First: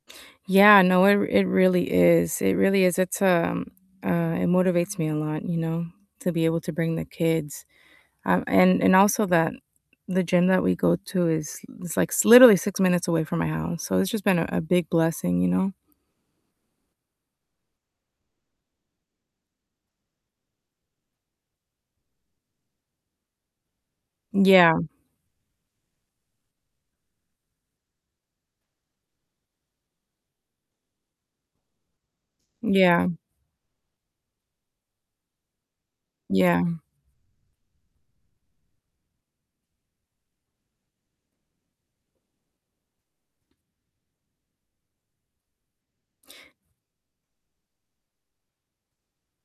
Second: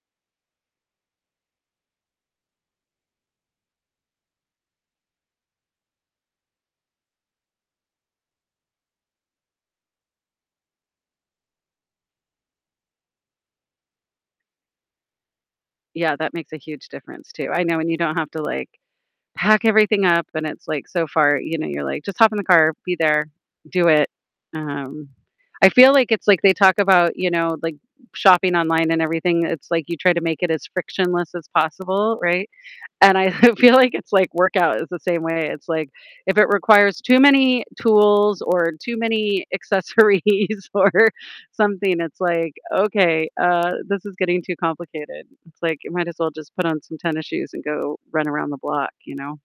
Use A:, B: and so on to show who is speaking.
A: Yeah, no, it r it really is, it really is. It's, um uh, it motivates me a lot, you know, to be able to bring the kids. Um, and and also, that the gym that we go to is is, like, sl literally 6 minutes away from my house, so it's just been a a big blessing, you know?
B: Yeah, that makes a huge difference, too. I know when you don't have to, like, pack, everything up, and it's, like, so far, you know, you're like, "Just hop in the car, be there, do it,"
A: Yeah.
B: um, I feel like it's like, they talk about, you know, like, shopping online and everything, it's, like, you try to make it as frictionless as possible, right?
A: Yeah.
B: And I I feel like, it's, like workout is the same way, it's, like if it
A: Yeah.
B: requires too many tools, or too many accessories or something, it's like, "Okay, uh, this is getting too complicated." It's like, you might as well just put on some tennis shoes and go run around the block, you know?